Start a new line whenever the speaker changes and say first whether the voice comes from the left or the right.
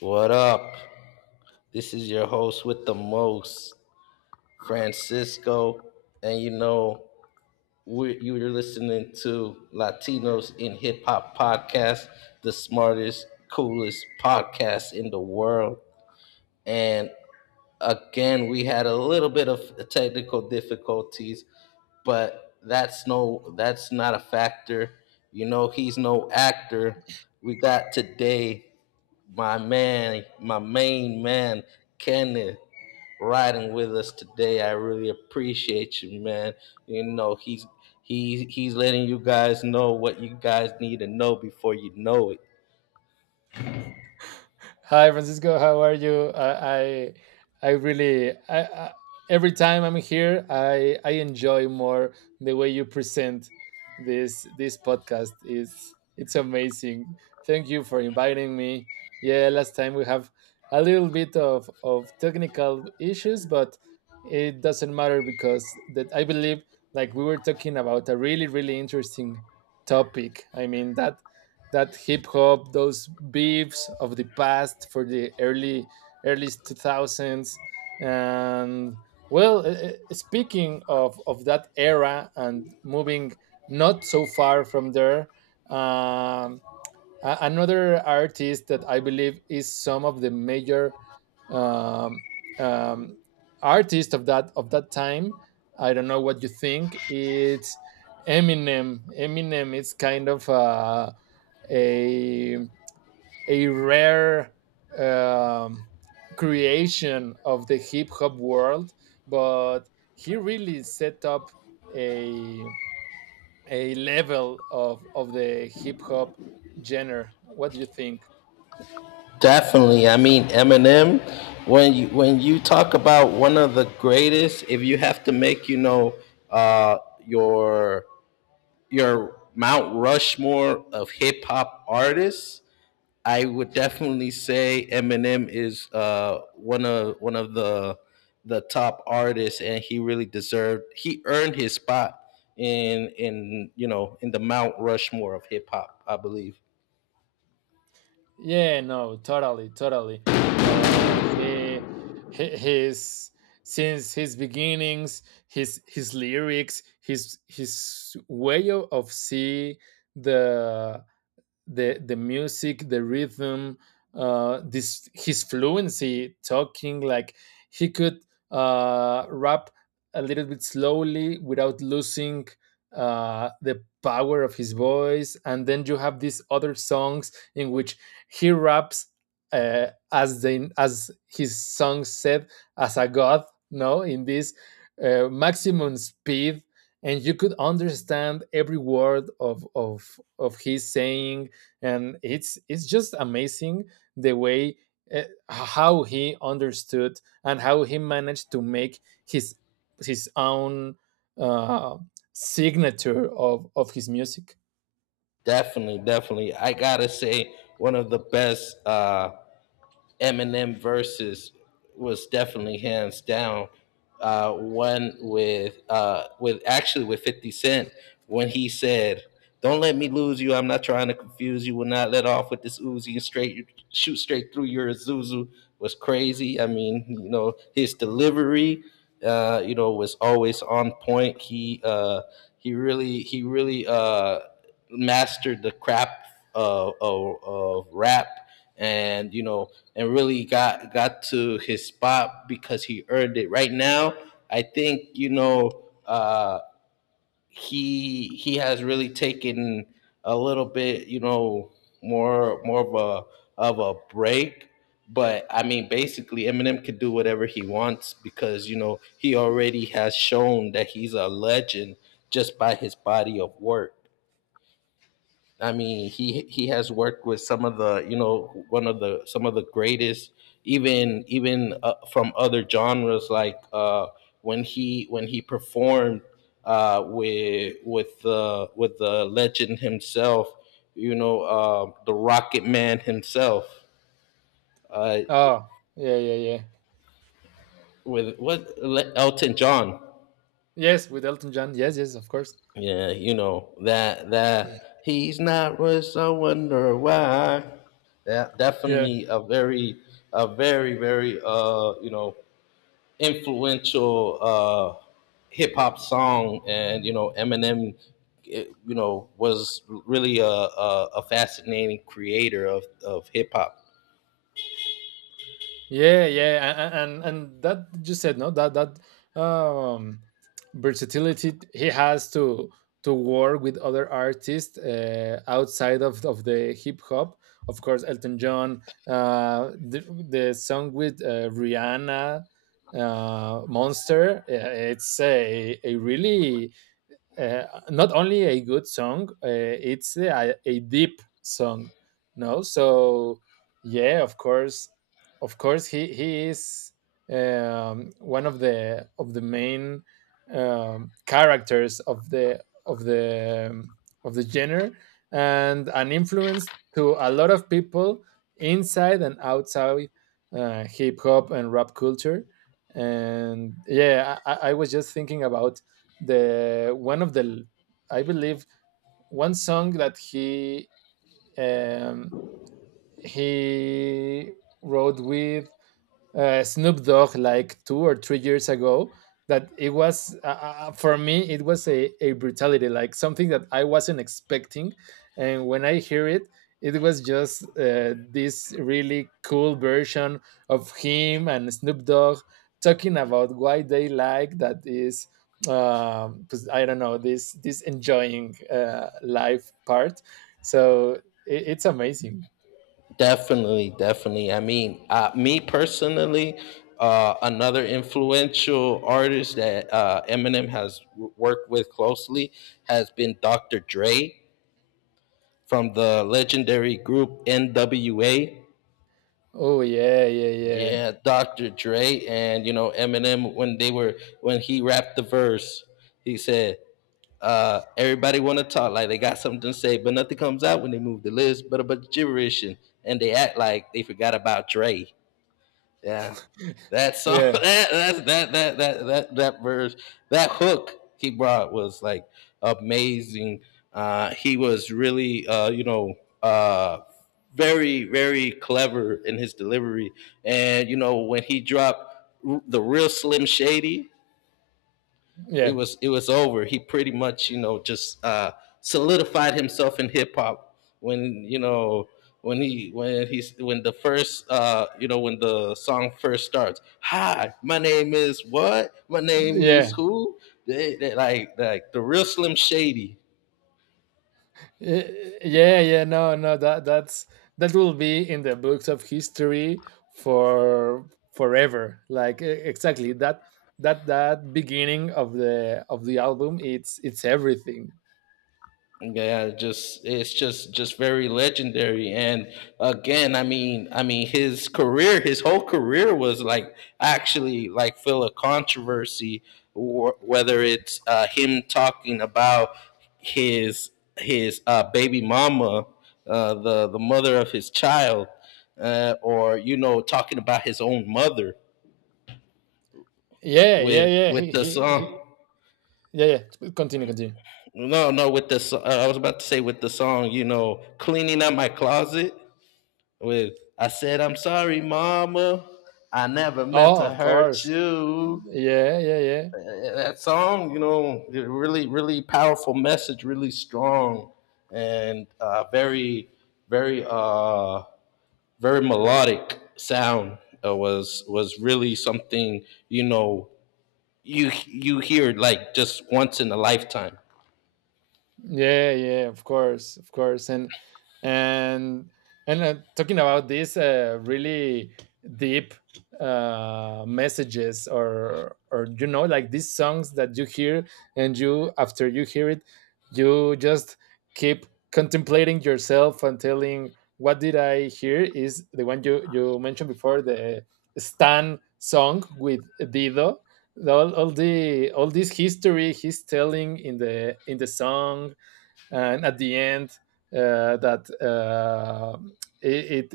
left: What up? This is your host with the most, Francisco. And you know, we you're listening to Latinos in Hip Hop Podcast, the smartest, coolest podcast in the world. And again, we had a little bit of technical difficulties, but that's not a factor. You know, he's no actor. We got today my main man, Kenneth, riding with us today. I really appreciate you, man. You know, he's letting you guys know what you guys need to know before you know it.
right: Hi, Francisco. How are you? I every time I'm here, I enjoy more the way you present this podcast. It's amazing. Thank you for inviting me. Yeah, last time we have a little bit of technical issues, but it doesn't matter because that I believe like we were talking about a really interesting topic. I mean that hip hop, those beefs of the past for the early 2000s. And well, speaking of that era and moving not so far from there, um, another artist that I believe is some of the major um, um, artists of that time. I don't know what you think. It's Eminem. Eminem is kind of a a rare um, creation of the hip hop world, but he really set up a a level of the hip hop genre. What do you think?
left: Definitely. I mean, Eminem, when you talk about one of the greatest, if you have to make, uh, your your Mount Rushmore of hip hop artists, I would definitely say Eminem is one of the top artists, and he really deserved. He earned his spot in you know in the Mount Rushmore of hip hop, I believe.
right: Yeah, no, totally. Uh, he, his since his beginnings, his lyrics, his way of see the the music, the rhythm, this his fluency talking like he could rap a little bit slowly without losing the power of his voice. And then you have these other songs in which he raps as they as his song said, as a god. No, in this maximum speed and you could understand every word of his saying, and it's just amazing the way uh, how he understood and how he managed to make his his own uh, signature of his music.
left: Definitely I gotta say one of the best Eminem versus was definitely hands down. One with actually with 50 Cent when he said, "Don't let me lose you. I'm not trying to confuse you. Will not let off with this Uzi and straight shoot straight through your Zuzu." Was crazy. I mean, you know, his delivery, was always on point. He really mastered the crap of rap, and really got to his spot because he earned it. Right now, I think, you know, uh he has really taken a little bit, you know, more of a break. But I mean, basically Eminem can do whatever he wants, because you know he already has shown that he's a legend just by his body of work. I mean, he has worked with some of the you know one of the some of the greatest, even even from other genres, like when he performed with with the legend himself, you know, the Rocket Man himself, uh,
right: Oh, yeah, yeah, yeah.
left: Elton John.
right: Yes, with Elton John, yes, yes, of course.
left: Yeah, you know that he's not rich. I wonder why. That
right: Yeah.
left: definitely a very very influential hip hop song, and you know Eminem, was really a fascinating creator of hip hop.
right: And that you said no that um, versatility he has to work with other artists outside of the hip hop. Of course, Elton John, uh, the, the song with Rihanna, Monster. It's a really uh, not only a good song, it's a deep song. No, so yeah, of course, he is one of the main characters of the of the genre and an influence to a lot of people inside and outside hip hop and rap culture. And yeah, I was just thinking about the one of the I believe one song that he um, he wrote with Snoop Dogg like 2 or 3 years ago that it was for me it was a brutality, like something that I wasn't expecting, and when I hear it, it was just this really cool version of him and Snoop Dogg talking about why they like that is 'cause I don't know, this enjoying life part. So it's amazing.
left: Definitely. I mean, me personally, another influential artist that Eminem has worked with closely has been Dr. Dre from the legendary group NWA.
right: Oh, yeah, yeah, yeah.
left: Yeah, Dr. Dre and you know Eminem when they were when he rapped the verse, he said, "Everybody want to talk like they got something to say, but nothing comes out when they move the lips, but a bunch of gibberish and they act like they forgot about Dre." Yeah. That song,
right: yeah,
left: that verse, that hook he brought was like amazing. He was really, uh, very very clever in his delivery, and you know when he dropped the real Slim Shady,
right: yeah.
left: it was over. He pretty much, you know, just solidified himself in hip hop when you know when he when he's when the first you know when the song first starts. Hi, my name is what? My name is
right: Yeah,
left: who? Like the real Slim Shady.
right: yeah. No, no. That's that will be in the books of history for forever. Like exactly that beginning of the album. It's everything.
left: Yeah, just it's just very legendary. And again, his career, his whole career was like actually like full of controversy. Whether it's him talking about his baby mama, the mother of his child, or, you know, talking about his own mother
right: Yeah, yeah, yeah.
left: with
right: He,
left: the
right: he,
left: song.
right: he yeah, yeah. Continue, continue.
left: No, no, with the I was about to say with the song, you know, cleaning up my closet. With, I said I'm sorry, mama. I never meant
right: Oh,
left: to
right: of
left: hurt
right: course.
left: you.
right: Yeah, yeah, yeah.
left: That song, you know, really, really powerful message, really strong, and very, uh, very melodic sound. Was really something, you know, you hear like just once in a lifetime.
right: Yeah, yeah, of course, and and talking about these really deep messages, or you know, like these songs that you hear, and you after you hear it, you just keep contemplating yourself and telling, "What did I hear?" Is the one you mentioned before, the Stan song with Dido. All this history he's telling in the song, and at the end that it it,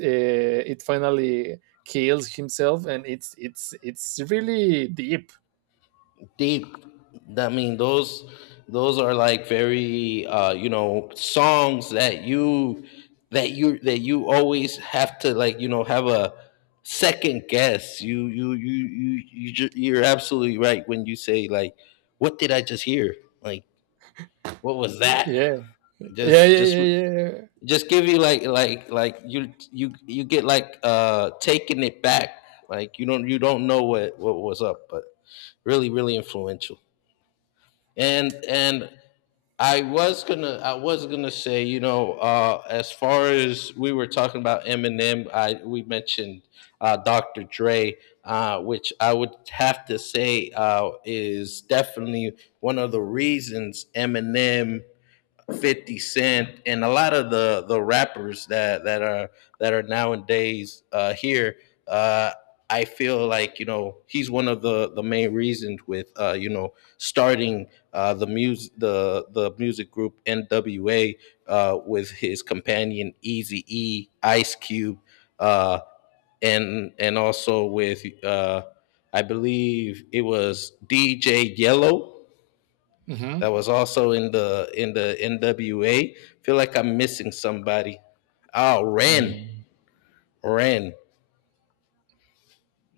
right: uh, it finally kills himself and it's really deep.
left: Deep. I mean, those are like very, songs that you that you that you always have to, like, you know, have a second guess. You're absolutely right when you say like, what did I just hear? Like, what was that?
right: Yeah, yeah,
left: just
right: yeah,
left: just
right: yeah, yeah. Yeah.
left: just give you like you you get like, taking it back, like you don't know what was up. But really really influential. And I was gonna say, you know, as far as we were talking about Eminem, I we mentioned Dr. Dre, which I would have to say is definitely one of the reasons Eminem, 50 Cent, and a lot of the rappers that are nowadays here. Uh, I feel like, you know, he's one of the main reasons, with starting the music group NWA, with his companion Easy E, Ice Cube, uh, and also with I believe it was DJ Yellow,
right: Mm-hmm.
left: that was also in the NWA. Feel like I'm missing somebody. Oh, Ren,
right: Mm.
left: Ren,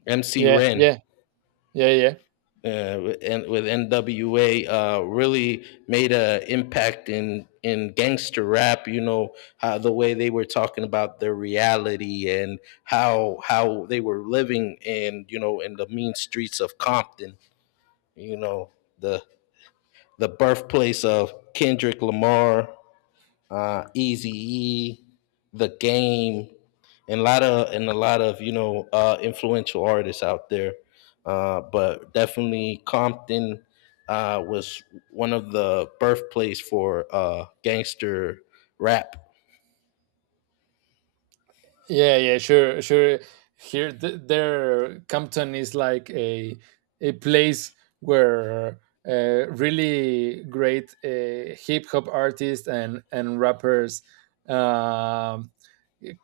left: MC
right: Yeah,
left: Ren,
right: yeah, yeah, yeah,
left: and with NWA, really made an impact in gangster rap. You know, how the way they were talking about their reality and how they were living in, you know, in the mean streets of Compton. You know, the the birthplace of Kendrick Lamar, Easy E, The Game, and a lot of and a lot of, you know, influential artists out there. But definitely Compton was one of the birthplace for gangster rap.
right: yeah, yeah, sure, sure. Here there Compton is like a place where really great hip hop artists and rappers um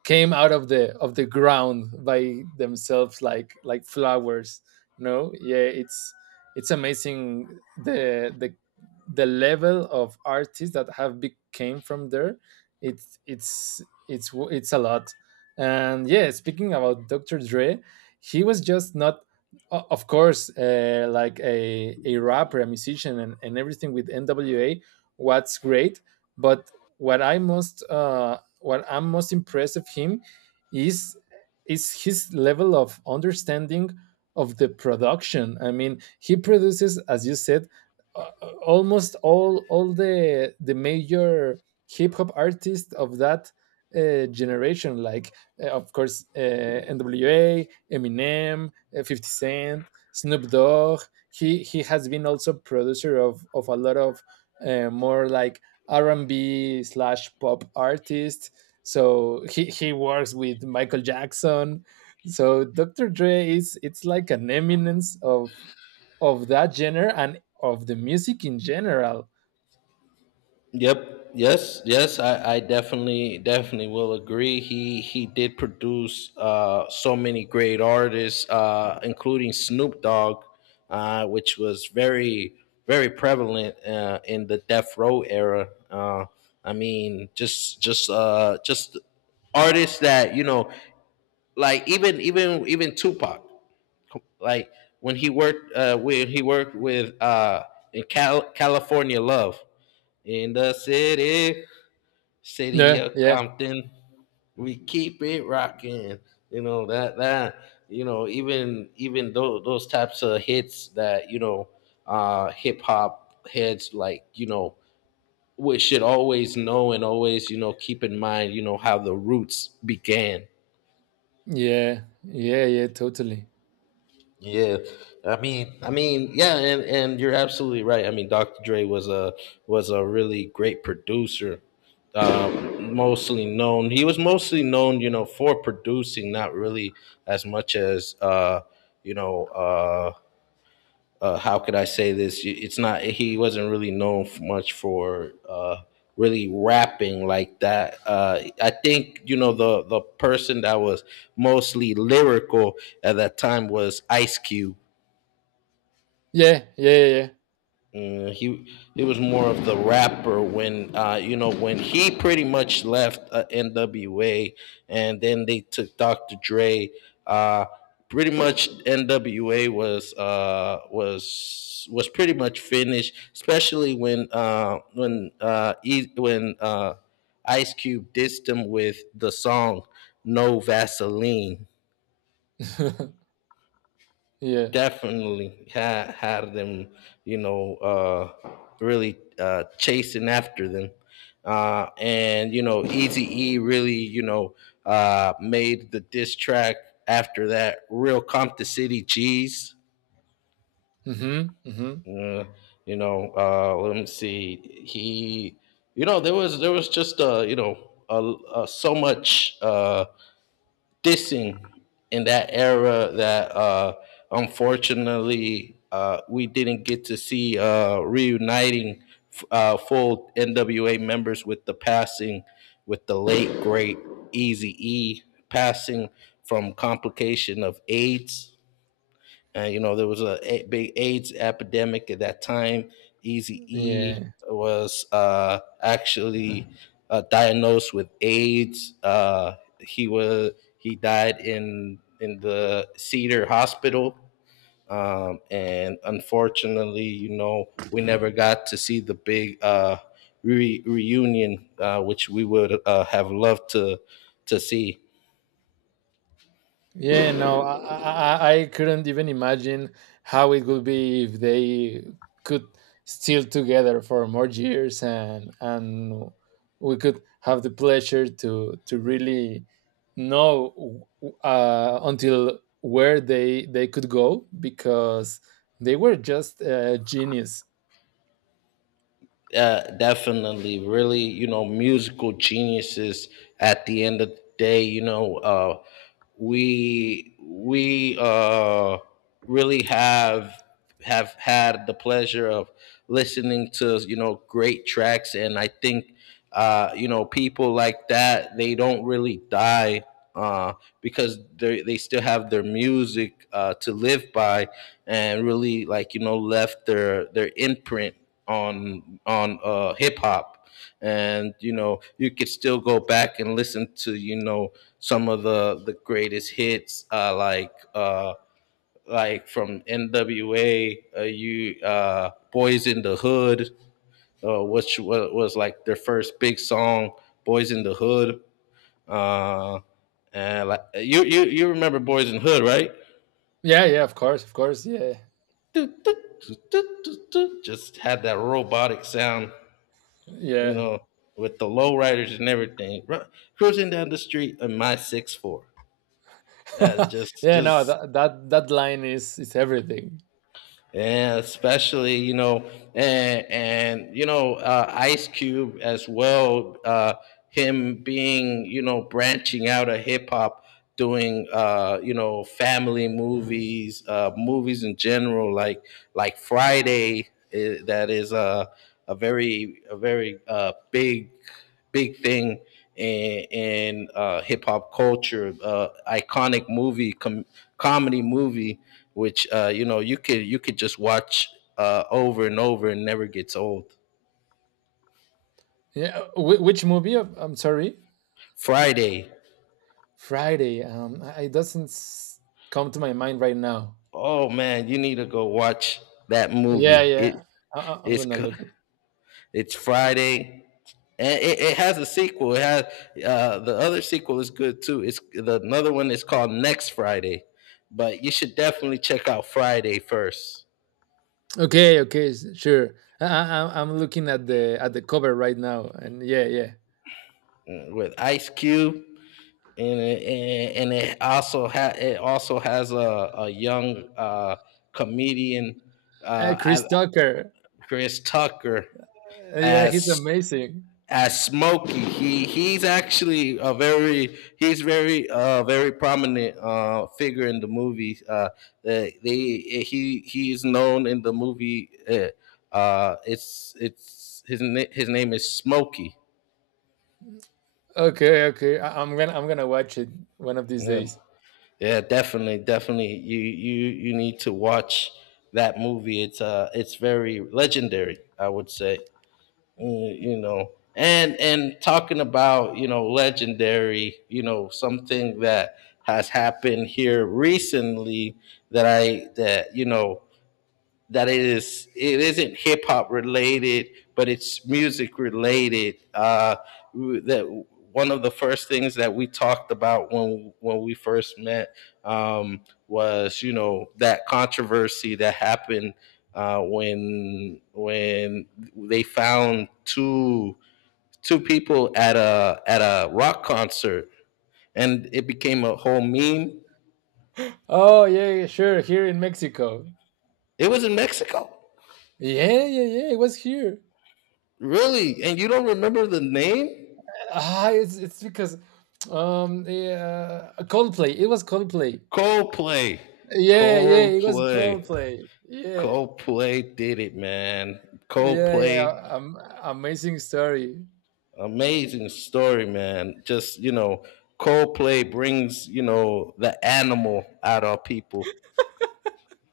right: came out of the ground by themselves like flowers, you know. Yeah, it's it's amazing. The level of artists that have came from there. it's it's it's a lot. And yeah, speaking about Dr. Dre, he was just not of course like a rapper, a musician, and everything with NWA. What's great, but what I most what I'm most impressed of him is is his level of understanding of the production. I mean, he produces, as you said, uh, almost all the major hip hop artists of that generation, like of course N.W.A., Eminem, 50 Cent, Snoop Dogg. He has been also producer of a lot of more like R and B slash pop artists. So he works with Michael Jackson. So Dr. Dre is it's like an eminence of that genre and of the music in general.
left: Yep. Yes. Yes. I definitely definitely will agree. He did produce so many great artists, including Snoop Dogg, which was very very prevalent in the Death Row era. I mean, just artists that, you know, like even Tupac, like when he worked with in California Love in the City
right: Yeah,
left: of
right: yeah,
left: Compton. We keep it rocking. You know that even even those types of hits that you know hip hop heads, like, you know, we should always know and always, you know, keep in mind, you know, how the roots began.
right: yeah, yeah, yeah, totally.
left: Yeah, I mean, and you're absolutely right. I mean, Dr. Dre was a was a really great producer, uh, mostly known. He was mostly known, you know, for producing, not really as much as, you know, uh, how could I say this? It's not. He wasn't really known much for really rapping like that. I think, you know, the person that was mostly lyrical at that time was Ice Cube.
right: Yeah, yeah, yeah,
left: Mm, he was more of the rapper when, when he pretty much left NWA, and then they took Dr. Dre. uh pretty much NWA was was pretty much finished, especially when Ice Cube dissed him with the song No Vaseline.
right: yeah. yeah.
left: Definitely had had them, you know, really chasing after them. And you know, Easy E really, you know, made the diss track after that. Real Compton City G's.
right: Mm-hmm, mm-hmm.
left: Uh, you know, let me see. He, you know, there was just so much dissing in that era that unfortunately we didn't get to see reuniting full NWA members, with the passing, with the late great Easy E, passing from complication of AIDS. And you know, there was a big AIDS epidemic at that time. Easy E
right: Yeah.
left: was actually diagnosed with AIDS. He was he died in the Cedar Hospital, and unfortunately, you know, we never got to see the big reunion, which we would have loved to see.
right: Yeah, no, I couldn't even imagine how it would be if they could still together for more years, and we could have the pleasure to really know until where they could go, because they were just genius.
left: Definitely, really, you know, musical geniuses. At the end of the day, you know, we really have had the pleasure of listening to, you know, great tracks. And I think, you know, people like that, they don't really die, uh, because they still have their music to live by, and really, like, you know, left their imprint on hip hop. And you know, you could still go back and listen to, you know, some of the greatest hits, like. Like from NWA, you Boys in the Hood, which was like their first big song, "Boys in the Hood." Uh, and like you remember "Boys in the Hood," right?
right: Yeah, yeah, of course, yeah,
left: Just had that robotic sound, you
right: yeah.
left: know, with the lowriders and everything, cruising down the street in my six four.
right: yeah. No,
left: Just
right: that that line is everything.
left: Yeah, especially, and Ice Cube as well. Him being branching out of hip hop, doing family movies, movies in general, like Friday. That is a very big thing in hip hop culture, iconic movie, comedy movie, which you could just watch over and over and never gets old.
right: Yeah, which movie? I'm sorry.
left: Friday.
right: Friday. I, it doesn't come to my mind right now.
left: Oh man, you need to go watch that
right: Yeah,
left: movie.
right: yeah. I'm
left: It's
right: gonna
left: co-
right: look at.
left: it's Friday. And it has a sequel. It has the other sequel is good too. It's the another one is called Next Friday, but you should definitely check out Friday first.
right: Okay, okay, sure. I'm looking at the cover right now, and yeah, yeah.
left: With Ice Cube. And it also it also has a young comedian, uh,
right: Chris
left: I,
right: Tucker.
left: Chris Tucker
right: Yeah,
left: as
right: he's amazing.
left: Smokey. He's actually a very he's very very prominent figure in the movie. They they- he is known in the movie. His name is Smokey.
right: Okay, okay. I, I'm gonna watch it one of these
left: Yeah,
right: days.
left: yeah, definitely, definitely. You need to watch that movie. It's very legendary, I would say. And talking about legendary, something that has happened here recently that I that it isn't hip hop related, but it's music related. That One of the first things that we talked about when we first met um, was that controversy that happened when they found two people at a rock concert and it became a whole meme.
right: Oh, yeah, yeah, sure. Here in Mexico.
left: It was in Mexico.
right: Yeah, yeah, yeah. It was here.
left: Really, and you don't remember the name?
right: Ah, it's because yeah, Coldplay. It was Coldplay.
left: Coldplay,
right: Yeah, yeah, it was
left: Coldplay,
right: Coldplay. Yeah,
left: Coldplay did it, man.
right: yeah, yeah.
left: Coldplay.
right: Amazing story.
left: Amazing story, man. Just, Coldplay brings the animal out of people.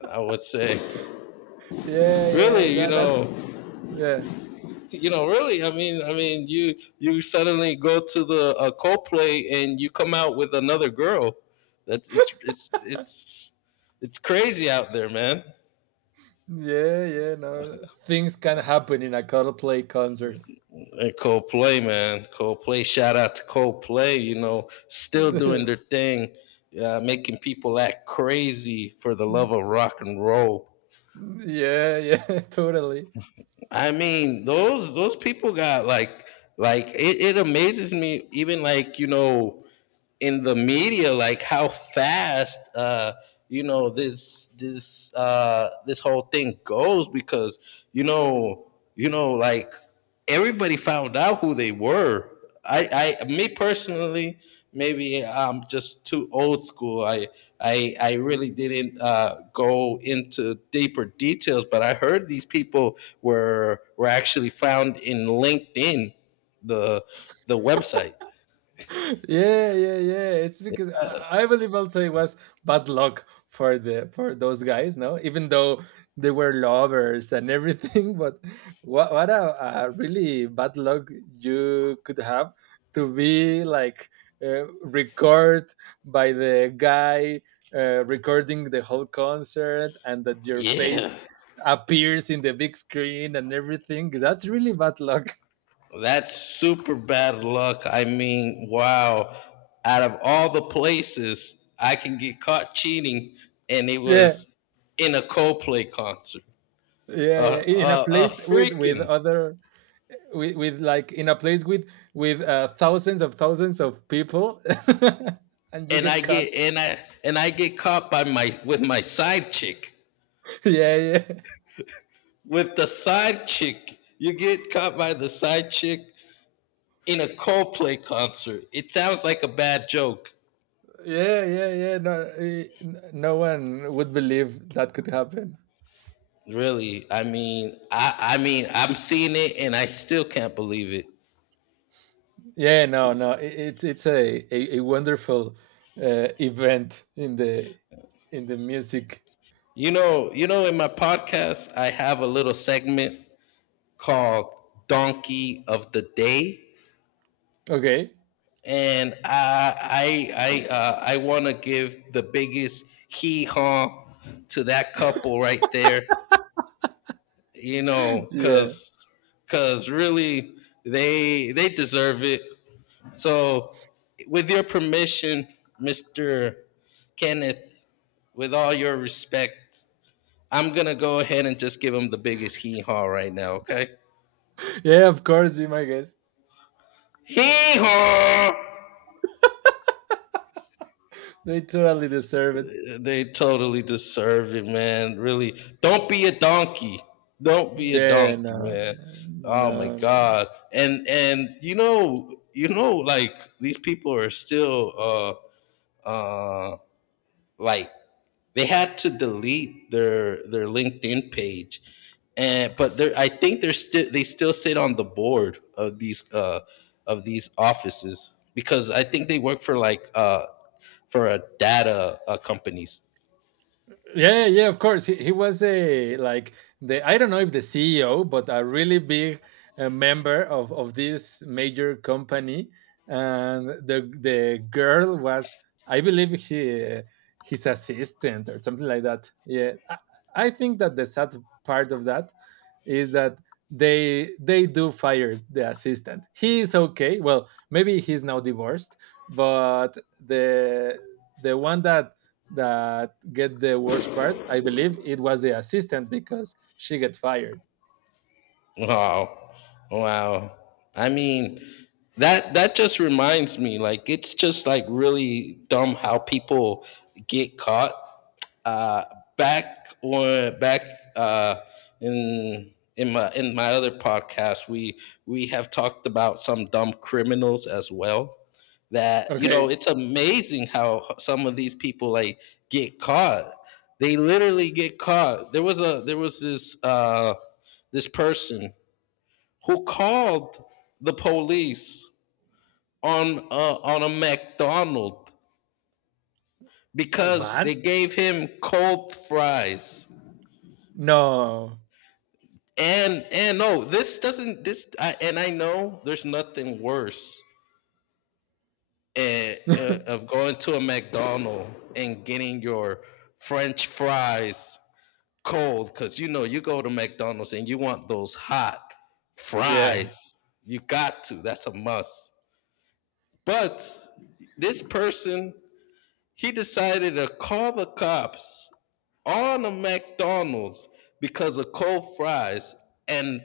left: I would say.
right: Yeah, yeah.
left: Really.
right: That yeah,
left: Really. I mean, you suddenly go to the Coldplay and you come out with another girl. That's it's crazy out there, man.
right: yeah, yeah. No, things can happen in a Coldplay concert.
left: And Coldplay, man, Coldplay. Shout out to Coldplay. Still doing their thing, making people act crazy for the love of rock and roll.
right: yeah, yeah, totally.
left: I mean, those people got like it amazes me. Even like in the media, like how fast this whole thing goes, because you know like everybody found out who they were. I me personally, maybe I'm just too old school. I really didn't go into deeper details, but I heard these people were actually found in linkedin, the the website.
right: Yeah, yeah, yeah. It's because I believe also it was bad luck for the for those guys, no? Even though they were lovers and everything, but what a really bad luck you could have to be like record by the guy recording the whole concert and that your face
left: Yeah.
right: appears in the big screen and everything. That's really bad luck.
left: That's super bad luck. I mean, wow. Out of all the places I can get caught cheating, and it
right: Yeah,
left: was in a Coldplay concert.
right: yeah, yeah. In a
left: A
right: place with
left: freaking
right: other with like in a place with thousands of people and you
left: and I
right: get cut.
left: get and I And I get caught by my with my side chick.
right: yeah, yeah,
left: With the side chick, you get caught by the side chick in a Coldplay concert. It sounds like a bad joke.
right: yeah, yeah, yeah. No, no one would believe that could happen.
left: Really. I mean, I'm seeing it and I still can't believe it.
right: Yeah, no, no, it's it's a wonderful event in the music.
left: In my podcast, I have a little segment called "Donkey of the Day,"
right: Okay.
left: and I want to give the biggest hee haw to that couple right there. You know,
right: yeah,
left: cause, Cause really, they deserve it. So, with your permission, Mister Kenneth, with all your respect, I'm gonna go ahead and just give him the biggest hee haw right now. Okay.
right: yeah, of course, be my guest.
left: Hee haw!
right: They totally deserve it.
left: They totally deserve it, man. Really, don't be a donkey. Don't be a
right: Yeah,
left: donkey,
right: no,
left: man. Oh my
right: no, no, no.
left: god! And like these people are still uh uh like... They had to delete their LinkedIn page, and but they're, I think they're still they still sit on the board of these offices, because I think they work for a data companies.
right: Yeah, yeah, of course. He was a like the I don't know if the CEO, but a really big member of this major company. And the girl was, I believe, he his assistant or something like that. Yeah, I think that the sad part of that is that they do fire the assistant. He is okay. Well, maybe he's now divorced, but the one that that get the worst part, I believe it was the assistant because she get fired.
left: Wow. Wow. I mean, that just reminds me. Like it's just, like, really dumb how people get caught, uh, back or back uh, in my other podcast. We we have talked about some dumb criminals as well. That you know,
right: Okay.
left: it's amazing how some of these people like get caught. They literally get caught. There was this person who called the police on a McDonald because
right: What?
left: they gave him cold fries.
right: No.
left: And no, this doesn't this I know there's nothing worse, of going to a McDonald's and getting your French fries cold, because you go to McDonald's and you want those hot
right: yeah,
left: fries. You got to. That's a must. But this person, he decided to call the cops on a McDonald's because of cold fries. And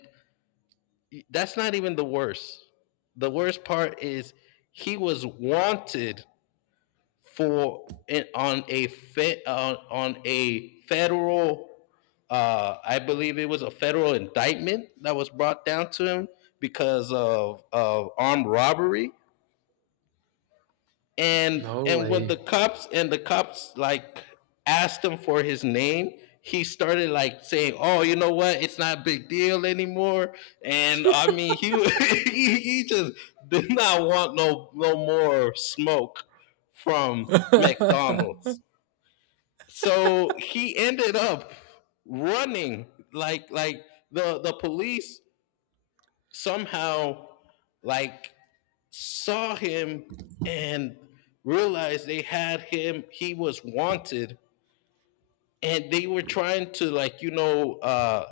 left: that's not even the worst. The worst part is, he was wanted for on a fe, on a federal I believe it was a federal indictment that was brought down to him because of armed robbery. and
right: no
left: and when
right: way.
left: the cops, like, asked him for his name, he started like saying, "Oh, you know what, it's not a big deal anymore," and I mean, he he just did not want no more smoke from McDonald's. So he ended up running, like, the police somehow, like, saw him, and realized they had him, he was wanted. And they were trying to, like,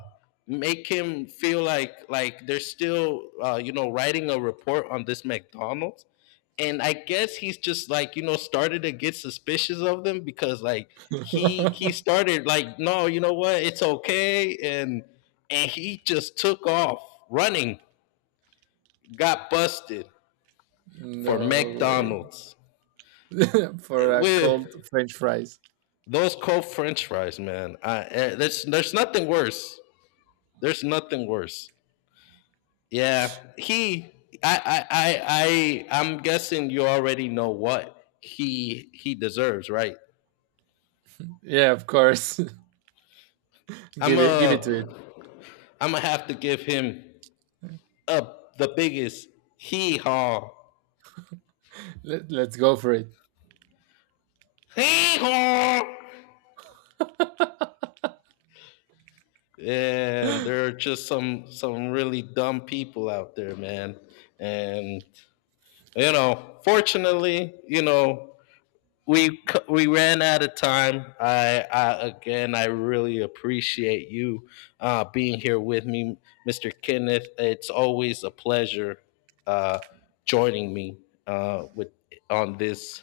left: make him feel like they're still, writing a report on this McDonald's. And I guess he's just, like, started to get suspicious of them, because like he started like, "No, you know what, it's okay," and he just took off running, got busted for
right: no way.
left: McDonald's
right: for a
left: with
right: cold french fries.
left: those cold French fries, man. There's nothing worse. There's nothing worse. Yeah, he. I. am guessing you already know what he deserves, right?
right: Yeah, of course.
left: I'm
right: give it, give it
left: a.
right: to it.
left: I'm gonna have to give him up the biggest hee haw.
right: Let, let's go for it.
left: Hee haw. And there are just some really dumb people out there, man. And fortunately, we ran out of time. I again, I really appreciate you being here with me, Mr. Kenneth. It's always a pleasure uh, joining me, with on this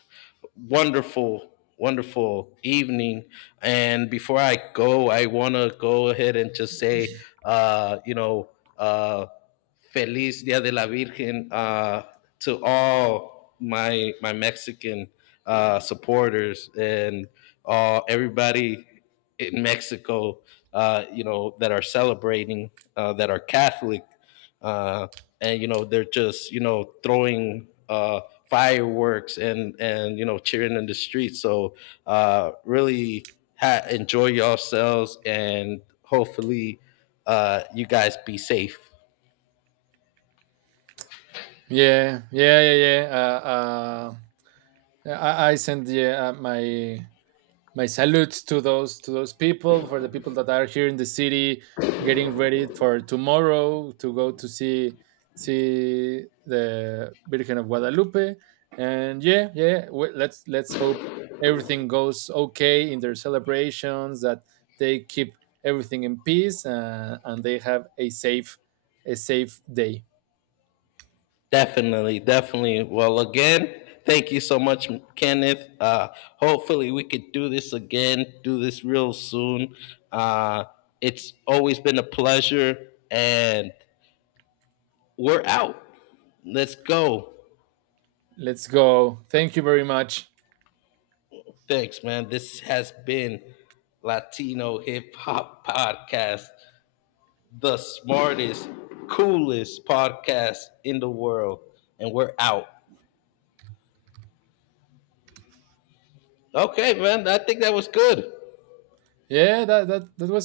left: wonderful, wonderful evening. And before I go, I want to go ahead and just say, uh, you know, uh, Feliz Dia de la Virgen, to all my Mexican supporters and all everybody in Mexico, that are celebrating, that are Catholic, uh, and they're just throwing fireworks and cheering in the streets. So, really, enjoy yourselves, and hopefully, you guys be safe.
right: Yeah, yeah, yeah, yeah, yeah, I sent yeah, my my salutes to those people, for the people that are here in the city getting ready for tomorrow to go to see the Virgin of Guadalupe. And yeah, yeah, let's hope everything goes okay in their celebrations, that they keep everything in peace, and they have a safe day.
left: Definitely, definitely. Well, again, thank you so much, Kenneth. Hopefully we could do this again, do this real soon. Uh, it's always been a pleasure, and we're out. Let's go.
right: Let's go, thank you very much.
left: Thanks, man. This has been Latino Hip Hop Podcast, the smartest, coolest podcast in the world. And we're out. Okay, man. I think that was good.
right: Yeah, that was